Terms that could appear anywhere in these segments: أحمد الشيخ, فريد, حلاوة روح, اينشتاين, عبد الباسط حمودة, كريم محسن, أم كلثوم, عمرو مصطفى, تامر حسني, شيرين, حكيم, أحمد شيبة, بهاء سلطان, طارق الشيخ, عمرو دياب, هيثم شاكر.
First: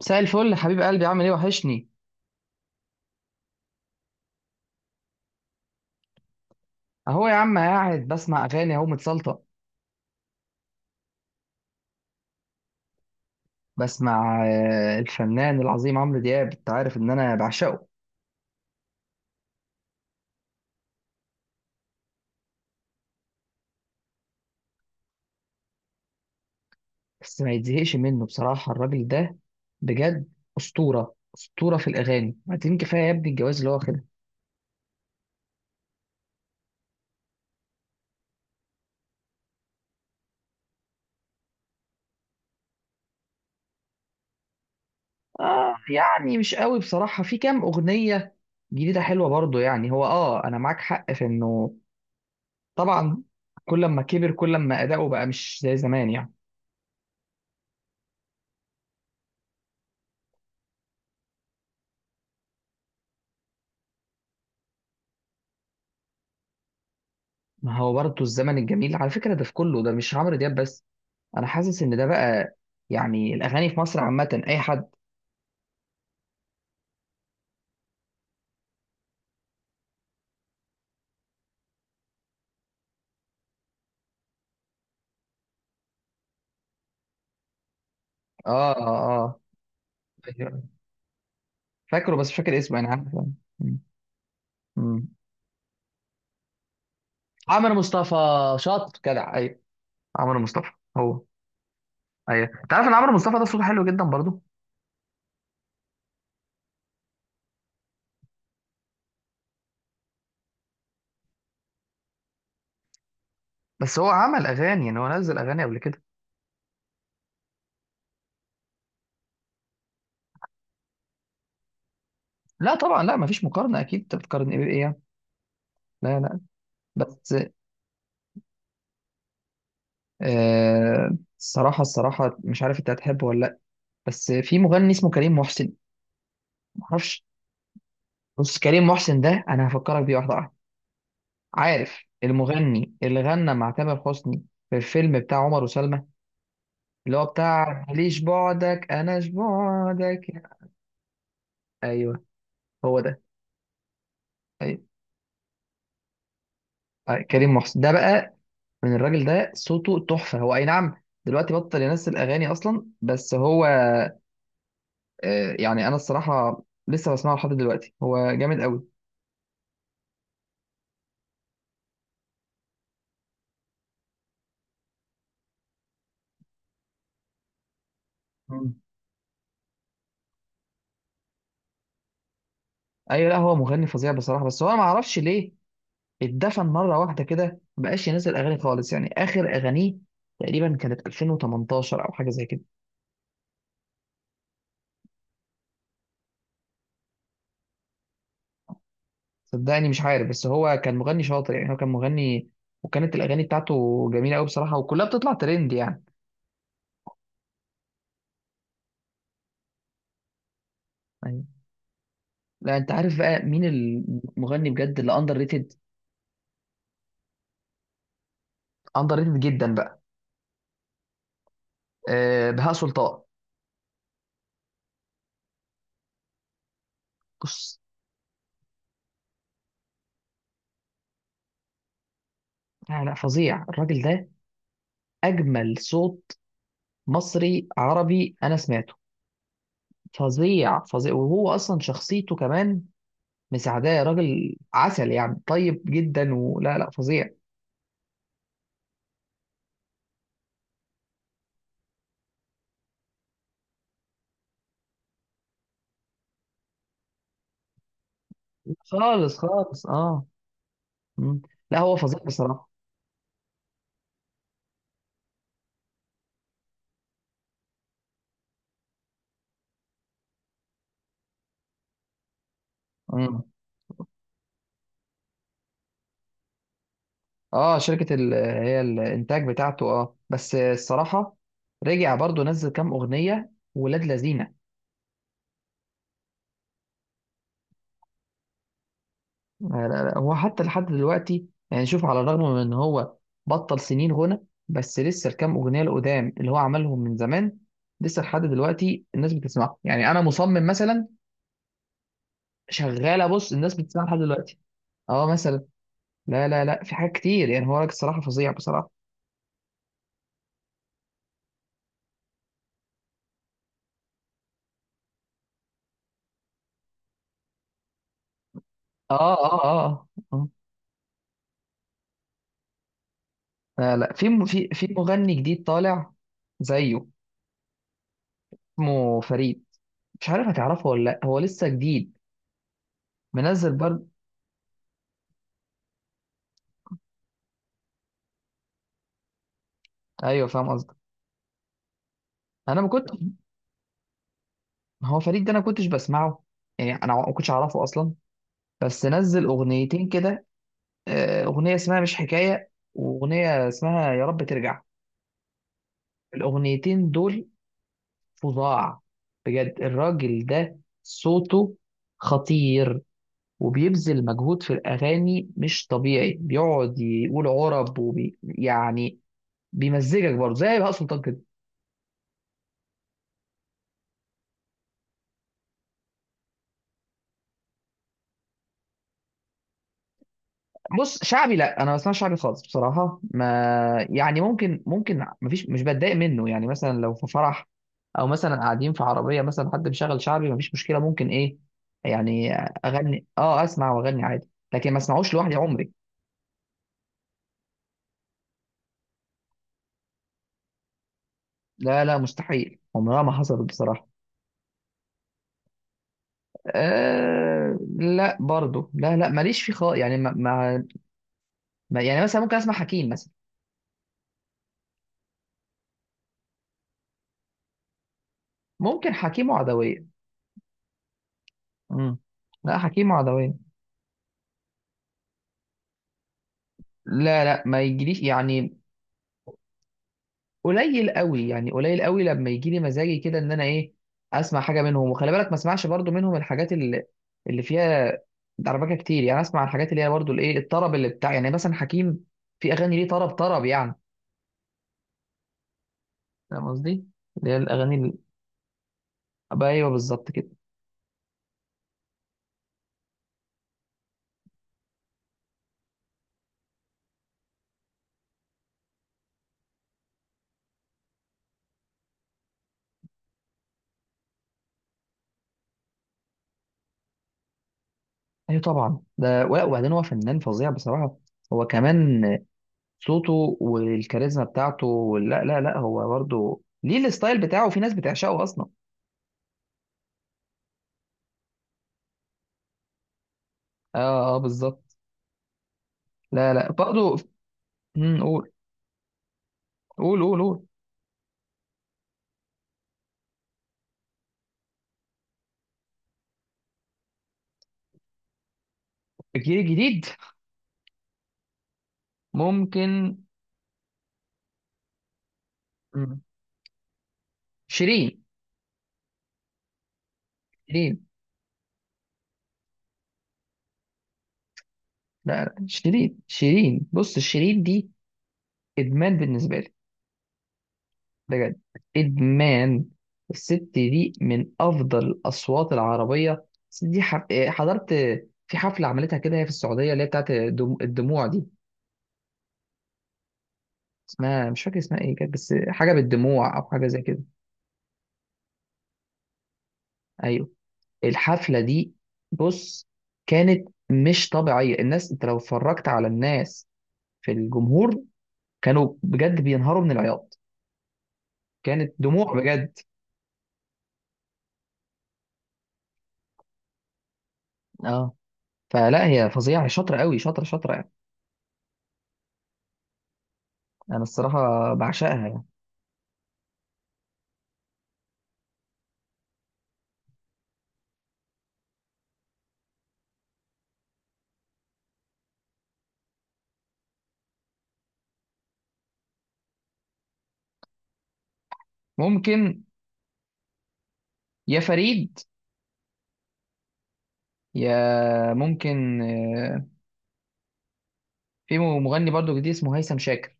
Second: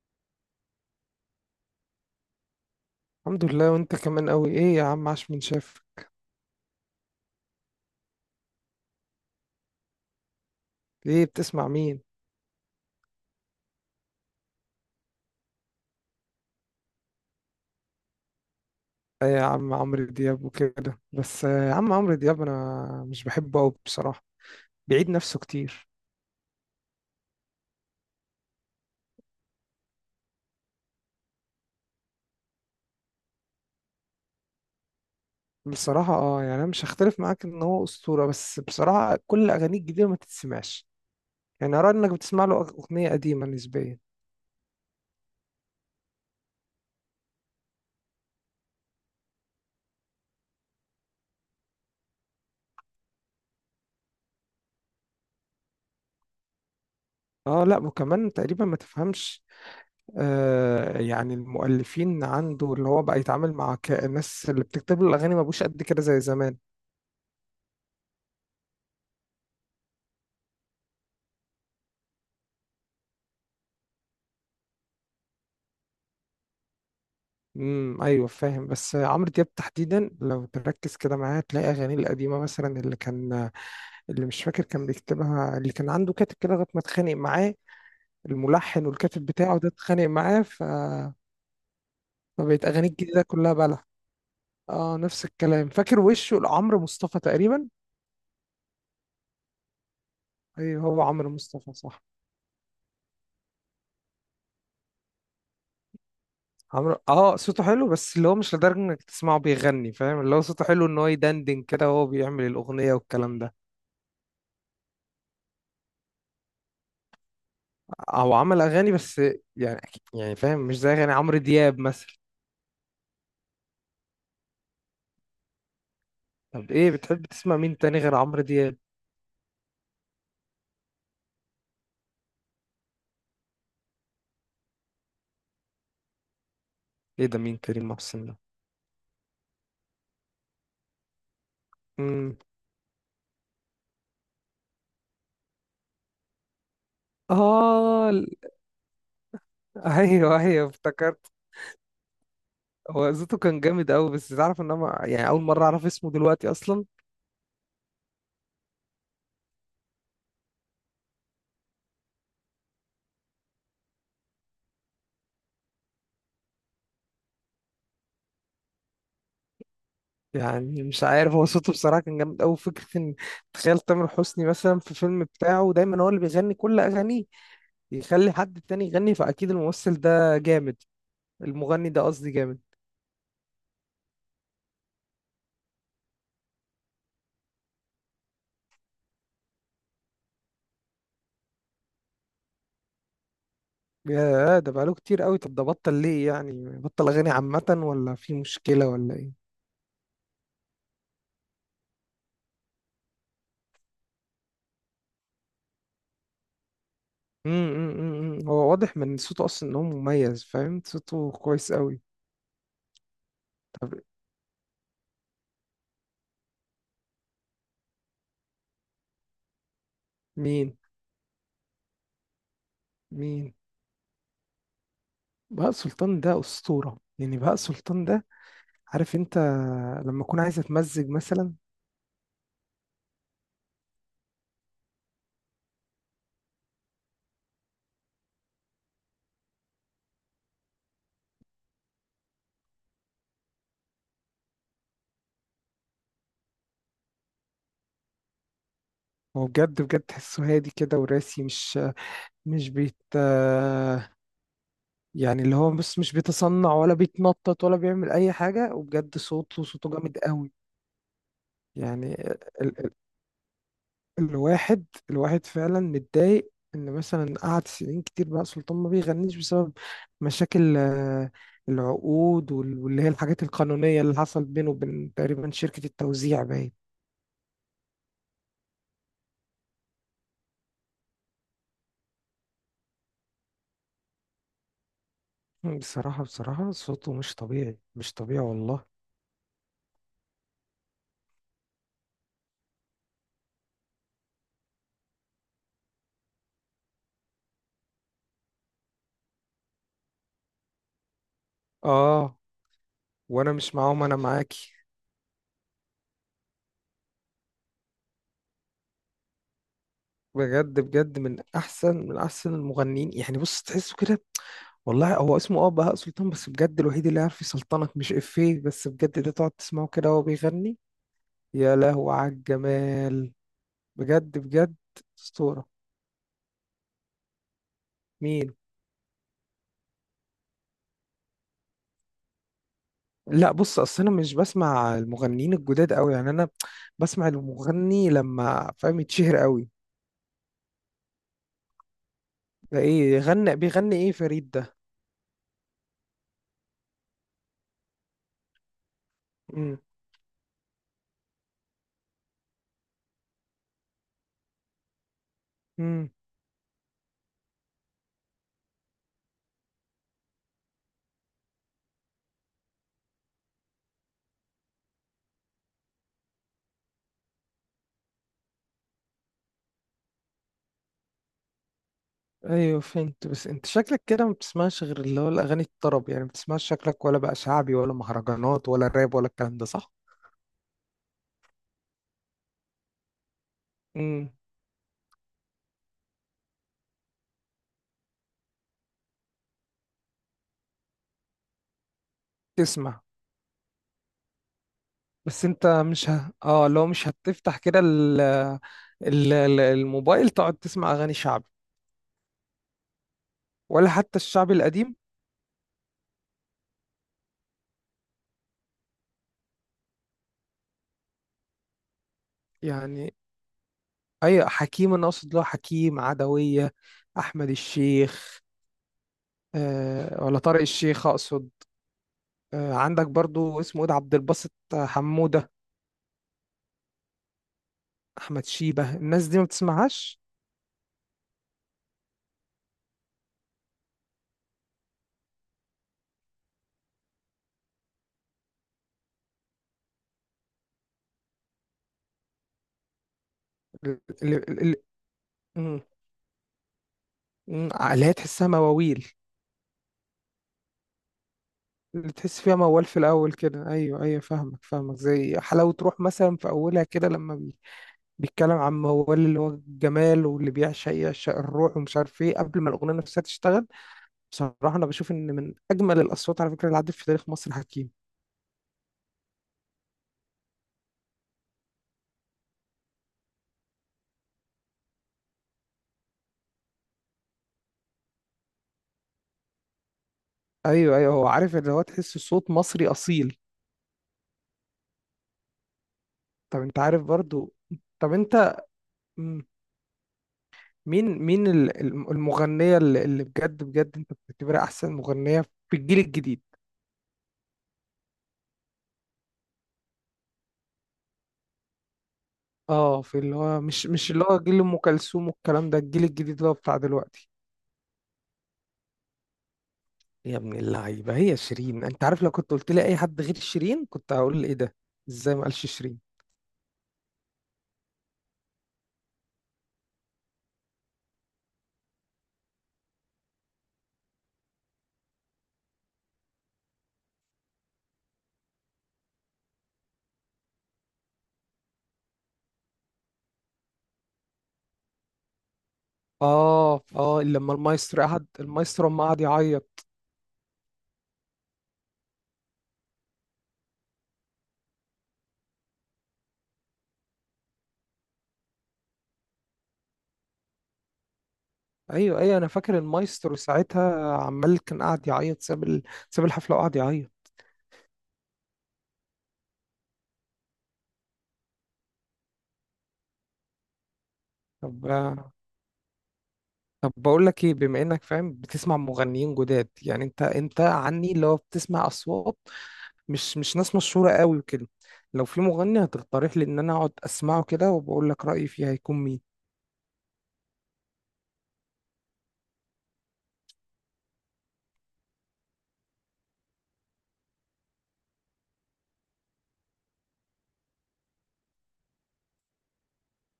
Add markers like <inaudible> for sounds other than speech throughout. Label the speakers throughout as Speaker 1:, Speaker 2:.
Speaker 1: مساء الفل يا حبيب قلبي، عامل ايه؟ وحشني.
Speaker 2: الحمد لله. وانت كمان قوي. ايه يا عم؟ عاش من شافك.
Speaker 1: اهو يا عم قاعد بسمع اغاني، اهو متسلطه.
Speaker 2: ايه بتسمع مين؟
Speaker 1: بسمع الفنان العظيم عمرو دياب. انت عارف ان انا بعشقه.
Speaker 2: آه، يا عم عمرو دياب وكده بس. يا عم عمرو دياب انا مش بحبه قوي بصراحة. بيعيد نفسه كتير.
Speaker 1: بس ما يتزهقش منه بصراحه الراجل ده، بجد. اسطوره اسطوره في الاغاني. بعدين كفايه يا ابني الجواز اللي هو واخدها.
Speaker 2: بصراحة يعني انا مش هختلف معاك ان هو اسطورة، بس بصراحة كل اغانيه الجديدة ما تتسمعش. يعني ارى انك بتسمع له اغنية قديمة نسبيا.
Speaker 1: اه يعني مش قوي بصراحه، في كام اغنيه جديده حلوه برضه. يعني هو، انا معاك حق في انه طبعا كل ما كبر كل ما اداؤه بقى مش زي زمان يعني.
Speaker 2: اه لا، وكمان تقريبا ما تفهمش. يعني المؤلفين عنده، اللي هو بقى يتعامل مع الناس اللي بتكتب له الاغاني، ما بقوش قد كده زي زمان.
Speaker 1: ما هو برضه الزمن الجميل على فكره ده، في كله ده مش عمرو دياب بس. انا حاسس ان ده بقى يعني الاغاني في مصر عامه اي حد.
Speaker 2: ايوه فاهم. بس عمرو دياب تحديدا لو تركز كده معاه هتلاقي اغانيه القديمه، مثلا اللي كان، اللي مش فاكر كان بيكتبها، اللي كان عنده كاتب كده لغايه ما اتخانق معاه،
Speaker 1: اه
Speaker 2: الملحن
Speaker 1: اه
Speaker 2: والكاتب
Speaker 1: اه.
Speaker 2: بتاعه ده اتخانق معاه.
Speaker 1: أيوة. فاكره، بس مش فاكر
Speaker 2: فبقت
Speaker 1: اسمه، انا
Speaker 2: اغانيه
Speaker 1: عارف.
Speaker 2: الجديده كلها
Speaker 1: م-
Speaker 2: بلح. اه،
Speaker 1: م.
Speaker 2: نفس الكلام، فاكر وشه، لعمرو مصطفى تقريبا.
Speaker 1: عمرو مصطفى، شاطر جدع. ايوه، عمرو مصطفى.
Speaker 2: ايوه، هو
Speaker 1: هو.
Speaker 2: عمرو مصطفى صح.
Speaker 1: ايوه انت عارف ان عمرو مصطفى ده صوته حلو جدا برضه.
Speaker 2: عمرو صوته حلو، بس اللي هو مش لدرجه انك تسمعه بيغني. فاهم؟ اللي هو صوته حلو ان هو يدندن كده وهو بيعمل الاغنيه والكلام ده.
Speaker 1: بس هو عمل اغاني؟ يعني هو نزل اغاني قبل كده؟
Speaker 2: هو عمل اغاني، بس يعني يعني فاهم، مش زي اغاني عمرو دياب مثلا.
Speaker 1: لا طبعا، لا مفيش مقارنه، اكيد انت بتقارن ايه بايه يعني؟ لا لا.
Speaker 2: طب ايه بتحب
Speaker 1: بس
Speaker 2: تسمع مين تاني غير عمرو دياب؟
Speaker 1: الصراحه الصراحه مش عارف انت هتحبه ولا لا، بس في مغني اسمه كريم محسن، معرفش.
Speaker 2: ايه ده، مين كريم محسن ده؟
Speaker 1: بص كريم محسن ده انا هفكرك بيه، واحده واحدة. عارف
Speaker 2: امم.
Speaker 1: المغني اللي غنى مع تامر حسني في الفيلم بتاع عمر وسلمى، اللي هو بتاع
Speaker 2: اه <laughs>
Speaker 1: ليش بعدك اناش بعدك
Speaker 2: ايوه ايوه افتكرت.
Speaker 1: ايوه هو
Speaker 2: هو
Speaker 1: ده.
Speaker 2: صوته كان جامد قوي. بس تعرف ان انا
Speaker 1: أيوة.
Speaker 2: يعني اول مره اعرف اسمه دلوقتي اصلا.
Speaker 1: أيوة. كريم محسن ده بقى، من الراجل ده صوته تحفة. هو اي نعم دلوقتي بطل ينزل اغاني اصلا، بس هو يعني انا الصراحة لسه بسمعه لحد دلوقتي، هو جامد قوي.
Speaker 2: يعني مش عارف، هو صوته بصراحه كان جامد قوي. فكره ان تخيل تامر حسني مثلا، في فيلم بتاعه دايما هو اللي بيغني كل اغانيه، يخلي حد
Speaker 1: مم.
Speaker 2: تاني يغني؟ فاكيد الممثل ده جامد، المغني ده قصدي جامد.
Speaker 1: ايوه، لا هو مغني فظيع بصراحة، بس هو ما اعرفش ليه اتدفن مره واحده كده مبقاش ينزل اغاني خالص. يعني اخر اغانيه تقريبا كانت 2018 او حاجه زي كده.
Speaker 2: يا ده بقاله كتير قوي. طب ده بطل ليه يعني؟ بطل اغاني عامة، ولا في مشكلة، ولا ايه؟
Speaker 1: صدقني مش عارف، بس هو كان مغني شاطر، يعني هو كان مغني، وكانت الاغاني بتاعته جميله قوي بصراحه، وكلها بتطلع ترند يعني.
Speaker 2: هو واضح من صوته اصلا ان هو مميز. فاهم؟ صوته
Speaker 1: أيوة.
Speaker 2: كويس قوي.
Speaker 1: لا انت عارف بقى مين المغني بجد اللي اندر ريتد، اندر ريتد جدا بقى؟
Speaker 2: مين؟
Speaker 1: أه، بهاء سلطان.
Speaker 2: مين بهاء سلطان ده، اسطورة يعني! بهاء
Speaker 1: بص،
Speaker 2: سلطان ده، عارف انت، لما اكون عايز اتمزج مثلا.
Speaker 1: لا لا فظيع الراجل ده، اجمل صوت مصري عربي انا سمعته. فظيع فظيع. وهو اصلا شخصيته كمان مساعداه، يا راجل عسل يعني، طيب جدا، ولا لا فظيع.
Speaker 2: هو بجد بجد تحسه هادي كده وراسي، مش يعني اللي هو بص، مش بيتصنع ولا بيتنطط ولا بيعمل اي حاجة. وبجد
Speaker 1: خالص
Speaker 2: صوته
Speaker 1: خالص،
Speaker 2: صوته جامد
Speaker 1: اه.
Speaker 2: قوي.
Speaker 1: مم. لا هو
Speaker 2: يعني
Speaker 1: فظيع بصراحه.
Speaker 2: الواحد فعلا متضايق ان مثلا قعد سنين كتير بقى سلطان ما بيغنيش، بسبب مشاكل العقود واللي هي
Speaker 1: مم.
Speaker 2: الحاجات القانونية اللي حصل بينه وبين تقريبا شركة التوزيع، باين.
Speaker 1: اه، شركه هي الانتاج بتاعته، اه، بس الصراحه رجع برضو، نزل كام اغنيه ولاد لذينه.
Speaker 2: بصراحة بصراحة صوته مش طبيعي، مش طبيعي والله.
Speaker 1: لا لا لا. هو حتى لحد دلوقتي يعني شوف، على الرغم من ان هو بطل سنين غنى، بس لسه الكام اغنيه القدام اللي هو عملهم من زمان لسه لحد دلوقتي الناس بتسمعها، يعني انا مصمم مثلا
Speaker 2: اه،
Speaker 1: شغاله. بص،
Speaker 2: وانا
Speaker 1: الناس
Speaker 2: مش معاهم،
Speaker 1: بتسمعها
Speaker 2: انا
Speaker 1: لحد دلوقتي.
Speaker 2: معاكي.
Speaker 1: اه، مثلا لا لا لا، في حاجات كتير يعني. هو راجل الصراحه فظيع بصراحه.
Speaker 2: بجد بجد من احسن من احسن المغنيين، يعني بص تحسه كده والله. هو اسمه بهاء سلطان، بس بجد الوحيد اللي عارف يسلطنك، مش افيه بس
Speaker 1: اه
Speaker 2: بجد، ده تقعد
Speaker 1: اه
Speaker 2: تسمعه
Speaker 1: اه.
Speaker 2: كده وهو
Speaker 1: آه.
Speaker 2: بيغني. يا لهو على الجمال!
Speaker 1: لا لا في
Speaker 2: بجد
Speaker 1: م- في
Speaker 2: بجد
Speaker 1: في مغني جديد
Speaker 2: اسطوره.
Speaker 1: طالع زيه،
Speaker 2: مين؟
Speaker 1: اسمه فريد. مش عارف هتعرفه ولا لا، هو لسه جديد
Speaker 2: لا
Speaker 1: منزل
Speaker 2: بص، اصل
Speaker 1: برضه.
Speaker 2: انا مش بسمع المغنيين الجداد قوي. يعني انا بسمع المغني لما فاهم يتشهر قوي.
Speaker 1: ايوه فاهم قصدك.
Speaker 2: ده
Speaker 1: انا ما كنت
Speaker 2: ايه غنى، بيغني ايه فريد ده؟
Speaker 1: هو فريد ده انا ما كنتش بسمعه، يعني انا ما كنتش اعرفه اصلا، بس نزل
Speaker 2: امم.
Speaker 1: اغنيتين كده. اغنيه اسمها مش حكايه واغنيه اسمها يا رب ترجع،
Speaker 2: امم
Speaker 1: الاغنيتين دول فظاع. بجد الراجل ده صوته خطير، وبيبذل مجهود في الأغاني مش طبيعي، بيقعد يقول عرب وبي يعني، بيمزجك برضه زي بهاء سلطان كده.
Speaker 2: ايوه فهمت. بس انت شكلك كده ما بتسمعش غير اللي هو الاغاني الطرب، يعني ما بتسمعش شكلك ولا بقى شعبي ولا مهرجانات ولا راب ولا الكلام ده، صح؟
Speaker 1: بص شعبي، لا انا ما بسمعش شعبي خالص بصراحه، ما
Speaker 2: امم.
Speaker 1: يعني ممكن ممكن مفيش مش بتضايق منه، يعني مثلا لو في فرح او مثلا قاعدين في عربيه مثلا حد مشغل شعبي مفيش مشكله ممكن ايه يعني،
Speaker 2: تسمع.
Speaker 1: اغني، اه اسمع واغني عادي، لكن ما اسمعوش
Speaker 2: بس
Speaker 1: لوحدي
Speaker 2: انت
Speaker 1: عمري.
Speaker 2: مش ه... اه لو مش هتفتح كده الموبايل تقعد تسمع اغاني شعبي؟
Speaker 1: لا لا مستحيل، عمرها ما حصلت
Speaker 2: ولا
Speaker 1: بصراحه.
Speaker 2: حتى الشعبي القديم؟
Speaker 1: آه، لا برضو، لا لا ماليش فيه خالص، يعني يعني مثلا ممكن اسمع حكيم
Speaker 2: يعني
Speaker 1: مثلا.
Speaker 2: أي حكيم؟ أنا أقصد له حكيم عدوية، أحمد الشيخ.
Speaker 1: ممكن حكيم وعدوية.
Speaker 2: آه، ولا طارق الشيخ أقصد.
Speaker 1: امم.
Speaker 2: آه،
Speaker 1: لا،
Speaker 2: عندك
Speaker 1: حكيم
Speaker 2: برضو
Speaker 1: وعدوية
Speaker 2: اسمه إيه ده، عبد الباسط حمودة،
Speaker 1: لا لا ما يجيليش
Speaker 2: أحمد
Speaker 1: يعني،
Speaker 2: شيبة. الناس دي ما بتسمعهاش؟
Speaker 1: قليل قوي يعني قليل قوي لما يجي لي مزاجي كده ان انا ايه اسمع حاجة منهم، وخلي بالك ما اسمعش برضو منهم الحاجات اللي فيها دربكة كتير، يعني اسمع الحاجات اللي هي برضو الايه الطرب اللي بتاع، يعني مثلا حكيم في اغاني ليه طرب طرب يعني.
Speaker 2: ال- ال- ال- ال- مم،
Speaker 1: فاهم قصدي؟ اللي هي الاغاني
Speaker 2: اللي هي
Speaker 1: اللي...
Speaker 2: تحسها مواويل،
Speaker 1: أبقى ايوه بالظبط كده.
Speaker 2: اللي تحس فيها موال في الأول كده. أيوه أيوه فاهمك فاهمك. زي حلاوة روح مثلا، في أولها كده لما بيتكلم عن موال، اللي هو الجمال، واللي بيعشق يعشق الروح ومش عارف إيه، قبل ما الأغنية نفسها تشتغل. بصراحة أنا بشوف إن من أجمل الأصوات على فكرة اللي عدت في تاريخ مصر حكيم.
Speaker 1: ايوه طبعا، ده وبعدين هو فنان فظيع بصراحة. هو كمان صوته والكاريزما بتاعته لا لا لا، هو برضه ليه الستايل بتاعه، في ناس بتعشقه اصلا.
Speaker 2: أيوه أيوه هو عارف، اللي هو تحس صوت مصري أصيل.
Speaker 1: اه اه بالظبط. لا
Speaker 2: طب
Speaker 1: لا
Speaker 2: أنت عارف
Speaker 1: برضه.
Speaker 2: برضو؟ طب
Speaker 1: مم، قول
Speaker 2: أنت... مم،
Speaker 1: قول قول قول.
Speaker 2: مين المغنية اللي بجد بجد أنت بتعتبرها أحسن مغنية في الجيل الجديد؟
Speaker 1: الجيل الجديد
Speaker 2: أه،
Speaker 1: ممكن.
Speaker 2: في اللي هو مش اللي هو جيل أم كلثوم والكلام ده، الجيل
Speaker 1: مم.
Speaker 2: الجديد اللي هو بتاع دلوقتي.
Speaker 1: شيرين.
Speaker 2: يا ابن
Speaker 1: شيرين.
Speaker 2: اللعيبة، هي شيرين! أنت عارف لو كنت قلت لي أي حد غير شيرين كنت هقول إيه ده، إزاي ما
Speaker 1: لا لا،
Speaker 2: قالش شيرين!
Speaker 1: شيرين شيرين، بص شيرين دي ادمان بالنسبه لي، بجد ادمان. الست دي من افضل الاصوات العربيه. الست دي حضرت في حفله عملتها كده هي في السعوديه، اللي هي بتاعت الدموع دي، اسمها مش فاكر اسمها ايه كانت، بس حاجه بالدموع او
Speaker 2: اه
Speaker 1: حاجه زي
Speaker 2: اه،
Speaker 1: كده.
Speaker 2: لما المايسترو قعد، المايسترو لما قعد يعيط.
Speaker 1: ايوه، الحفله دي، بص، كانت مش طبيعيه. الناس، انت لو اتفرجت على الناس في الجمهور، كانوا بجد بينهاروا من العياط، كانت
Speaker 2: ايوه
Speaker 1: دموع
Speaker 2: ايوه انا
Speaker 1: بجد.
Speaker 2: فاكر، المايسترو ساعتها عمال كان قاعد يعيط، ساب ساب الحفله وقعد يعيط.
Speaker 1: اه. فلا، هي فظيعه، هي شاطره قوي، شاطره شاطره يعني، انا الصراحه بعشقها
Speaker 2: طب
Speaker 1: يعني.
Speaker 2: طب بقول لك ايه، بما انك فاهم بتسمع مغنيين جداد، يعني انت عني اللي هو بتسمع اصوات مش ناس مشهوره قوي وكده، لو في مغني هتقترح لي ان انا اقعد اسمعه كده وبقول لك رايي فيه، هيكون مين؟
Speaker 1: ممكن يا فريد، يا ممكن. في مغني برضو جديد اسمه هيثم شاكر.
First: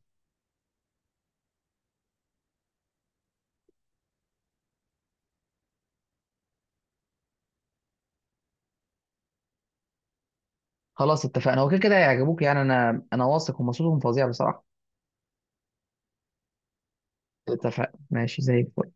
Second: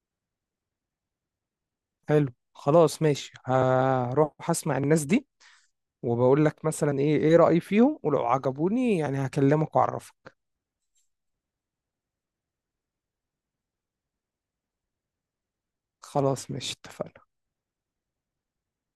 Speaker 2: حلو خلاص، ماشي، هروح اسمع الناس دي، وبقول لك مثلا ايه، ايه رايي فيهم، ولو عجبوني يعني هكلمك واعرفك.
Speaker 1: خلاص اتفقنا، هو كده كده هيعجبوك، يعني انا واثق هم صوتهم فظيع بصراحه.
Speaker 2: خلاص ماشي، اتفقنا.
Speaker 1: اتفقنا، ماشي زي الفل.